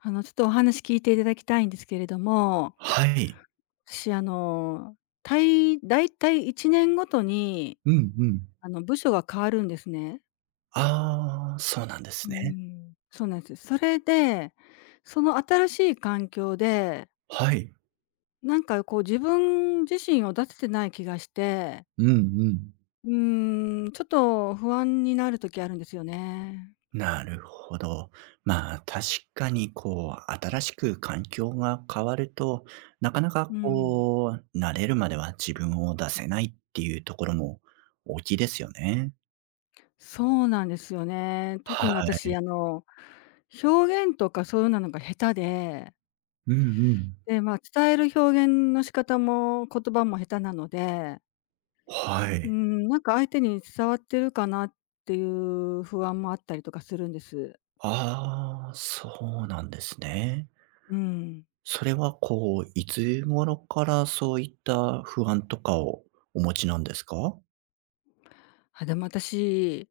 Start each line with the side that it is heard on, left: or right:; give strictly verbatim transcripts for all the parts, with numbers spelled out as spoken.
left: あの、ちょっとお話聞いていただきたいんですけれども、
right: はい。
left: 私、あの、たい大体いちねんごとに、
right: うんうん。
left: あの、部署が変わるんですね。
right: ああ、そうなんで
left: う
right: す
left: ー
right: ね。
left: ん。そうなんです。それで、その新しい環境で、
right: はい。
left: なんかこう自分自身を出せてない気がして、
right: うんうん。
left: うーん、ちょっと不安になる時あるんですよね。
right: なるほど。まあ、確かにこう、新しく環境が変わると、なかなか
left: うん。
right: こう、慣れるまでは自分を出せないっていうところも大きいですよね。
left: そうなんですよね。特
right: は
left: に
right: い。
left: 私、あの、表現とかそういうなのが下手で
right: うんうん。
left: で、まあ、伝える表現の仕方も言葉も下手なので、
right: は
left: う
right: い。
left: ん、なんか相手に伝わってるかなっていう不安もあったりとかするんです。
right: ああ、そうなんですね。
left: うん。
right: それはこう、いつ頃からそういった不安とかをお持ちなんですか？
left: あ、でも私、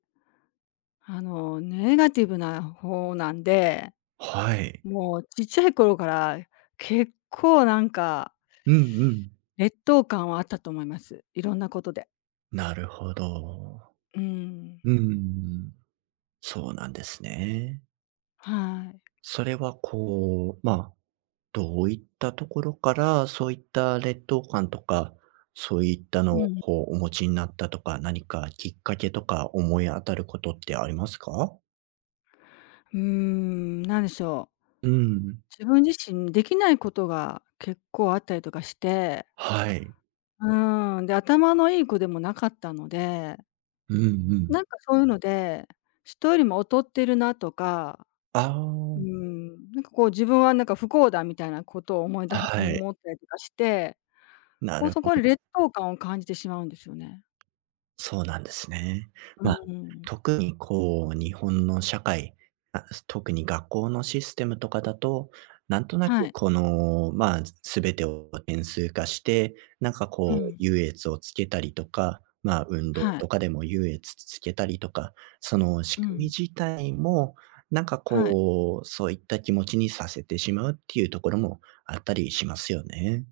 left: あの、ネガティブな方なんで、
right: はい。
left: もうちっちゃい頃から結構なんか
right: うんうん。
left: 劣等感はあったと思います。いろんなことで。
right: なるほど。
left: うん。
right: うーん。そうなんですね。
left: はい。
right: それはこう、まあ、どういったところから、そういった劣等感とか、そういったの
left: う
right: を
left: ん。
right: こうお持ちになったとか、何かきっかけとか思い当たることってありますか？
left: うーん、なんでしょう。
right: うーん。
left: 自分自身できないことが結構あったりとかして、
right: はい。
left: うーん、で、頭のいい子でもなかったので、
right: うんう
left: なん
right: ん。
left: かそういうので、人よりも劣ってるなとか、
right: あ
left: うー
right: あ、
left: ん、なんかこう自分はなんか不幸だみたいなことを思い
right: は
left: だ
right: い、
left: 思ったりとかして、
right: な
left: こう
right: る
left: そ
right: ほ
left: こで
right: ど。
left: 劣等感を感じてしまうんですよね。
right: そうなんですね。
left: う
right: まあ、
left: ーん。
right: 特にこう、日本の社会、あ、特に学校のシステムとかだと、なんとな
left: は
right: く
left: い。
right: この、まあ、全てを点数化して、なんか
left: う
right: こう
left: ん。
right: 優越をつけたりとか、まあ、運動
left: はい。
right: とかでも優越つけたりとか、その仕
left: う
right: 組み
left: ん。
right: 自体も、なんか
left: はい。
right: こう、そういった気持ちにさせてしまうっていうところもあったりしますよね。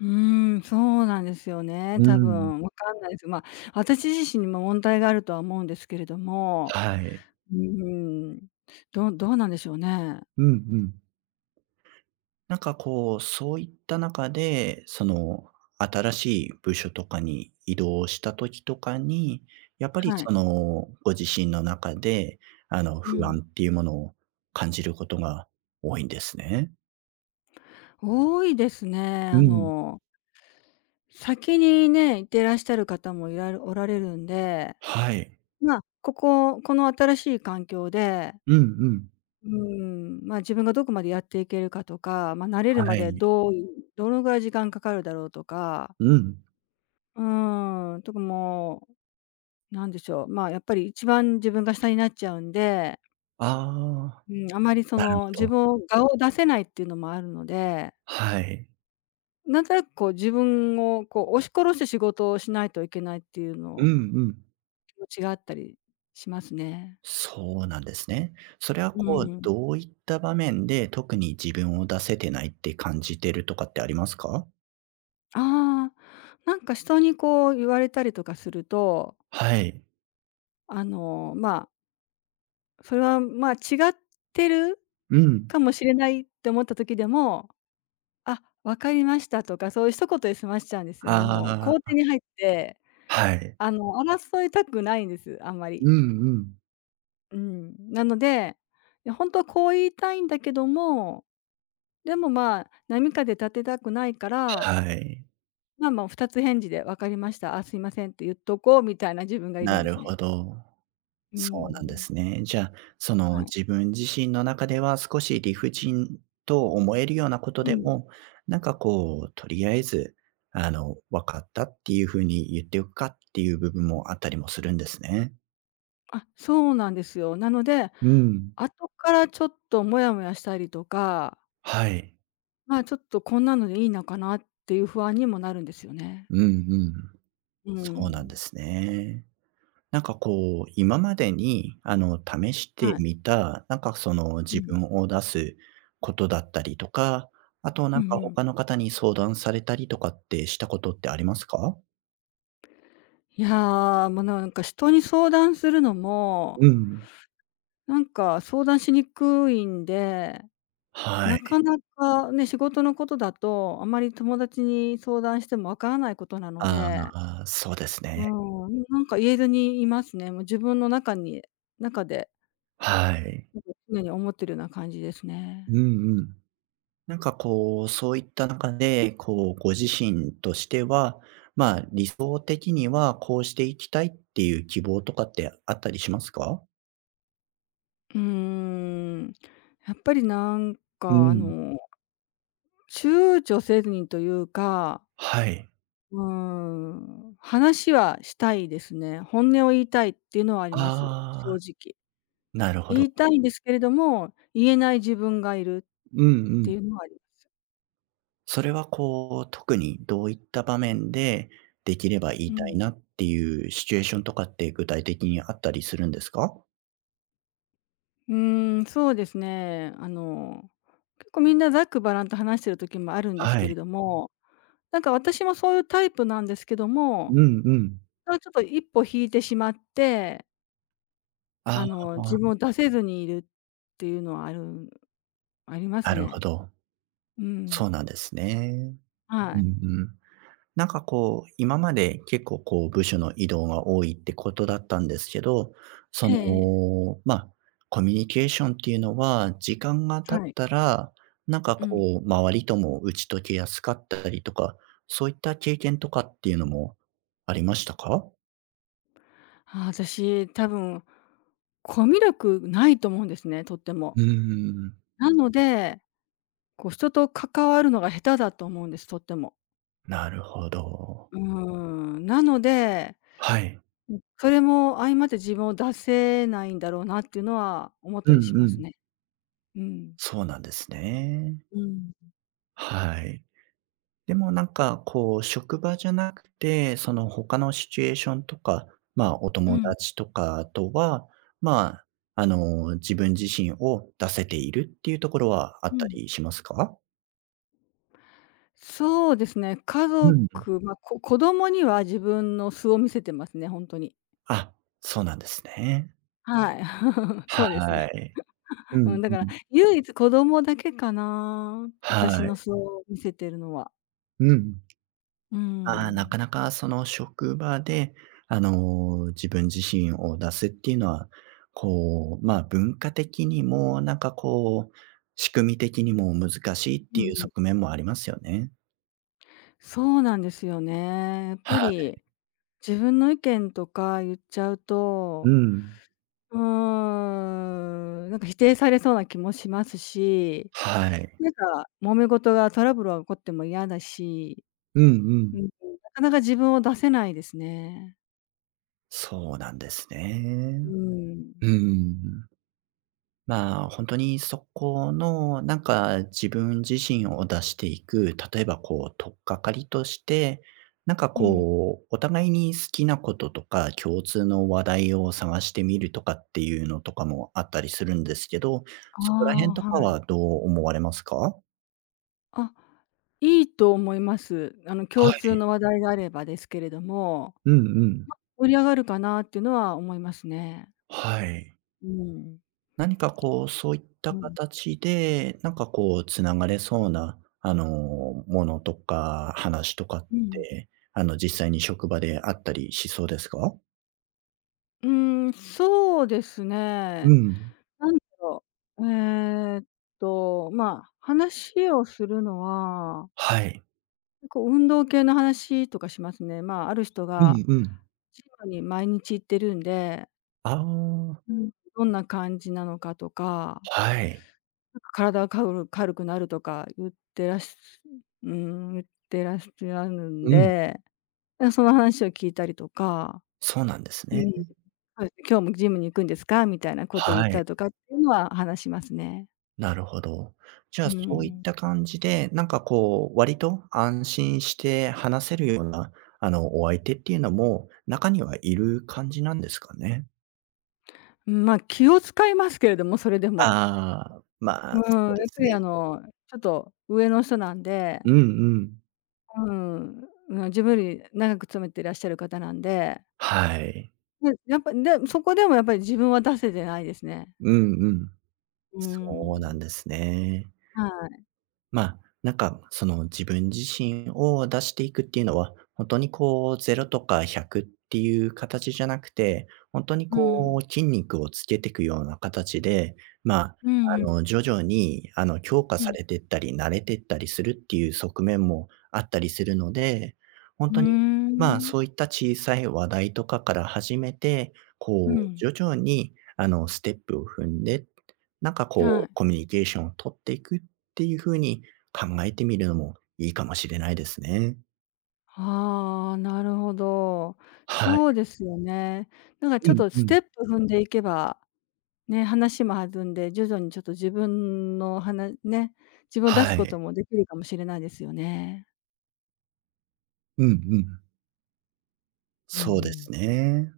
left: うーん、そうなんですよね、
right: う
left: 多
right: ん、
left: 分。わかんないです。ま、私自身にも問題があるとは思うんですけれども、
right: はい。
left: うーん、どどうなんでしょうね。
right: うんうん。なんかこう、そういった中で、その、新しい部署とかに移動した時とかに、やっぱり
left: はい。
right: その、ご自身の中で、あの、
left: う
right: 不
left: ん、
right: 安っていうものを感じることが多いんですね。
left: 多いですね。
right: う
left: あ
right: ん。
left: の、先にね、行ってらっしゃる方もいられおられるんで、
right: はい。
left: まあ、こここの新しい環境で、
right: うんうん。
left: うーん、まあ、自分がどこまでやっていけるかとか、まあ、慣れる
right: は
left: まで
right: い。
left: どういどのぐらい時間かかるだろうとか、
right: うん。
left: うーん、とかもう、なんでしょう、まあ、やっぱり一番自分が下になっちゃうんで、
right: ああ、
left: うん、あまりそ
right: なる
left: の
right: ほ
left: 自
right: ど。
left: 分を、顔を出せないっていうのもあるので、
right: はい。
left: なんとなくこう自分をこう押し殺して仕事をしないといけないっていう
right: うん
left: の
right: うん。
left: 気持ちがあったりしますね。
right: そうなんですね。それは
left: う
right: こう、
left: ん。
right: どういった場面で、特に自分を出せてないって感じてるとかってありますか？
left: ああ、なんか人にこう言われたりとかすると、
right: はい。
left: あの、まあ、それはまあ違ってる
right: うん。
left: かもしれないって思った時でも、あ、わかりましたとか、そういう一言で済ましちゃうんですよね。もう
right: あ
left: 肯定
right: あ、
left: に入って、
right: はい。
left: あの争いたくないんです、あんまり。
right: うんうん。
left: うん。なので、いや本当はこう言いたいんだけども、でも、まあ、波風立てたくないから、
right: はい。
left: まあまあ、もうふたつ返事で「分かりました。あ、すいません」って言っとこうみたいな自分がいるん
right: な
left: で
right: る
left: す
right: ほ
left: ね。
right: ど。
left: うー
right: そうなんで
left: ん。
right: すね。じゃあ、その
left: はい。
right: 自分自身の中では少し理不尽と思えるようなこと
left: う
right: で
left: ん。
right: も、なんかこう、とりあえず、あの、分かったっていう風に言っておくかっていう部分もあったりもするんですね。
left: あ、そうなんですよ。なので、
right: うん。
left: 後からちょっとモヤモヤしたりとか、
right: はい。
left: まあ、ちょっとこんなのでいいのかなっていう不安にもなるんですよね。
right: うんうん。
left: う
right: そうなんで
left: ん。
right: すね。なんかこう、今までに、あの、試して
left: はい。
right: みた、なんかその
left: う
right: 自
left: ん。
right: 分を出すことだったりとか、あと
left: う
right: なん
left: ん
right: か
left: うん。
right: 他の方に相談されたりとかってしたことってありますか？
left: いや、もう、なんか人に相談するのも、
right: うん。
left: なんか相談しにくいんで、
right: は
left: なか
right: い。
left: なかね、仕事のことだと、あまり友達に相談してもわからないことなの
right: あ
left: で、
right: あ、そうです
left: うー
right: ね。
left: ん、なんか言えずにいますね。もう自分の中に中で、
right: はい。
left: なんか常に思ってるような感じです
right: う
left: ね。
right: んうん。なんかこう、そういった中で、こう、ご自身としては、まあ、理想的にはこうしていきたいっていう希望とかってあったりしますか？
left: うーん、やっぱりなん
right: う
left: かあ
right: ん。
left: の、躊躇せずにというか、
right: はい。
left: うーん、話はしたいですね。本音を言いたいっていうのはあります、正
right: ああ。
left: 直。
right: なるほど。
left: 言いたいんですけれども、言えない自分がいる
right: うんう
left: って
right: ん。
left: いうのはあります。
right: それはこう、特にどういった場面で、できれば言
left: う
right: いた
left: ん。
right: いなっていうシチュエーションとかって具体的にあったりするんですか？
left: うーん、そうですね。あの、結構みんなざっくばらんと話してる時もあるんです
right: は
left: けれ
right: い。
left: ども、なんか私もそういうタイプなんですけど
right: う
left: も、
right: んうん。
left: それはちょっと一歩引いてしまって、
right: あ
left: あ
right: あ、
left: の、自分を出せずにいるっていうのはあるあります
right: なるほ
left: ね。
right: ど。
left: うん。
right: そうなんですね。う
left: は
right: んう
left: い。
right: ん。なんかこう、今まで結構こう部署の移動が多いってことだったんですけど、そ
left: ええええ。
right: の、まあ、コミュニケーションっていうのは、時間が経っ
left: はい。
right: たら、なんか
left: うん。
right: こう周りとも打ち解けやすかったりとか、そういった経験とかっていうのもありましたか？
left: ああ、私多分、コミュ力ないと思うんですね、とっても。
right: うーん。
left: なのでこう人と関わるのが下手だと思うんです、とっても。
right: なるほど。
left: うーん、なので、
right: はい。
left: それも相まって自分を出せないんだろうなっていうのは思った
right: う
left: りし
right: ん
left: ま
right: う
left: す
right: ん。
left: ね。うん。
right: そうなんですね。
left: うん。
right: はい。でもなんか、こう、職場じゃなくて、その他のシチュエーションとか、まあ、お
left: う
right: 友
left: ん。
right: 達とかとは、まあ、あの、自分自身を出せているっていうところはあっ
left: う
right: た
left: ん。
right: りしますか？
left: そうですね、家
right: うん。
left: 族、ま、こ子供には自分の素を見せてますね、ほんとに。
right: あ、そうなんですね。
left: はい。そうです
right: は
left: ね。
right: い。うん
left: うん、だか
right: う
left: ら
right: ん。
left: 唯一子供だけかな、私
right: はい。
left: の素を見せてるのは。
right: うん。
left: う
right: ああ、な
left: ー
right: かなかその職場で、あの、自分自身を出すっていうのは、こう、まあ、文化的にも、なんかこう、仕組み的にも難しいっ
left: うん
right: て
left: う
right: いう
left: ん。
right: 側面もありますよね。
left: そうなんですよね。やっぱ
right: はい。
left: り自分の意見とか言っちゃう
right: う
left: と、
right: ん。
left: うーん、なんか否定されそうな気もしますし、
right: はい。
left: なんか揉め事がトラブルが起こっても嫌だし、
right: うんう
left: うん、
right: ん。
left: なかなか自分を出せないですね。
right: そうなんです
left: う
right: ね。
left: ん。
right: うん。まあ、本当にそこの、なんか自分自身を出していく、例えばこう、取っかかりとして、なんか
left: うん。
right: こう、お互いに好きなこととか、共通の話題を探してみるとかっていうのとかもあったりするんですけど、
left: あ
right: そこら辺と
left: あ、
right: か
left: はい。
right: はどう思われますか？
left: あ、いいと思います。あの
right: は
left: 共通
right: い。
left: の話題があればですけれども、
right: うんうん。
left: 盛り上がるかなっていうのは思いますね。
right: はい。
left: うん。
right: 何かこう、そういった
left: うん。
right: 形で、なんかこうつながれそうな、あの、ものとか話とかっ
left: うん。
right: て、あの、実際に職場であったりしそうですか？
left: うーん、そうです
right: う
left: ね。
right: ん。
left: なんだろう、えーっと、まあ、話をするのは、
right: はい。
left: こう運動系の話とかしますね。まあ、ある人
right: う
left: が
right: んうん。
left: ジムに毎日行ってるんで、
right: ああ、
left: うん。どんな感じなのかとか、
right: はい。
left: なんか体が軽く軽くなるとか言ってらっしうん、言ってらっしゃるん
right: うん。
left: で、その話を聞いたりとか。
right: そうなんですね。
left: そうですね、「今日もジムに行くんですか？」みたいなことを言っ
right: は
left: た
right: い、
left: りとかっていうのは話しますね。
right: なるほど。じゃあ、
left: う
right: そういっ
left: ん。
right: た感じで、なんかこう、割と安心して話せるような、あの、お相手っていうのも、中にはいる感じなんですかね？
left: まあ気を使いますけれども、それで
right: あ
left: も。
right: あ、ま
left: う
right: あ、そ
left: ん、や
right: う
left: っ
right: で
left: ぱ
right: すね。
left: りあの、ちょっと上の人なんで、
right: うんうん。
left: うん、うん、自分より長く勤めていらっしゃる方なんで、
right: はい。
left: で、やっぱ、で、そこでもやっぱり自分は出せてないですね。
right: うんうん。
left: う
right: そうなん
left: ん。
right: ですね。
left: はい。
right: まあ、なんか、その自分自身を出していくっていうのは、本当にこうゼロとかひゃくっていう形じゃなくて、本当に
left: う
right: こ
left: ん。
right: う筋肉をつけていくような形で、まあ、
left: うんう
right: あ
left: ん。
right: の、徐々にあの、強化
left: う
right: さ
left: ん。
right: れていったり、慣れていったりするっていう側面もあったりするので、本
left: うー
right: 当に、まあ、
left: ん。
right: そういった小さい話題とかから始めて、
left: う
right: こう
left: ん。
right: 徐々にあの、ステップを踏んで、なんか
left: は
right: こ
left: い。
right: うコミュニケーションを取っていくっっていう風に考えてみるのもいいかもしれないですね。
left: ああ、なるほど。
right: はい。
left: そうですよね。なんかちょ
right: う
left: っ
right: ん
left: と
right: う
left: ス
right: ん。
left: テップ踏んでいけば、ね、話も弾んで、徐々にちょっと自分のはなね、自分を出す
right: は
left: こと
right: い。
left: もできるかもしれないですよね。
right: うんうん。
left: うんう
right: そうで
left: ん。
right: すね。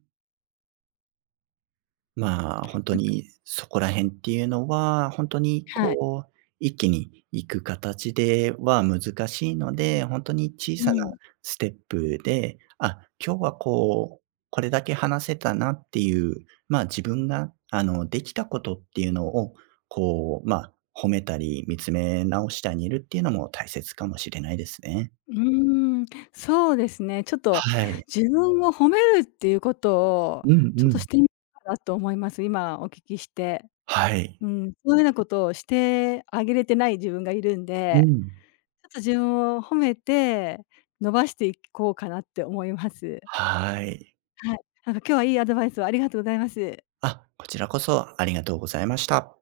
right: まあ、本当
left: なんか
right: にそこら辺っていうのは、本当に
left: はい。
right: こう、一気に行く形では難しいので、本当に小
left: う
right: さな
left: ん。
right: ステップで、あ、今日はこう、これだけ話せたなっていう、まあ、自分があの、できたことっていうのを、こう、まあ、褒めたり、見つめ直してあげるっていうのも大切かもしれないですね。
left: うーん、そうですね。ちょっと
right: はい。
left: 自分を褒めるっていうことを、
right: うん
left: ちょっ
right: う
left: とし
right: ん。
left: てみようかなと思います。今お聞きして。
right: はい。
left: うん、そういうようなことをしてあげれてない自分がいるん
right: う
left: で、
right: ん。
left: ちょっと自分を褒めて、伸ばしていこうかなって思います。
right: はい。
left: はい。なんか今日はいいアドバイスをありがとうございます。
right: あ、こちらこそありがとうございました。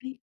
left: はい。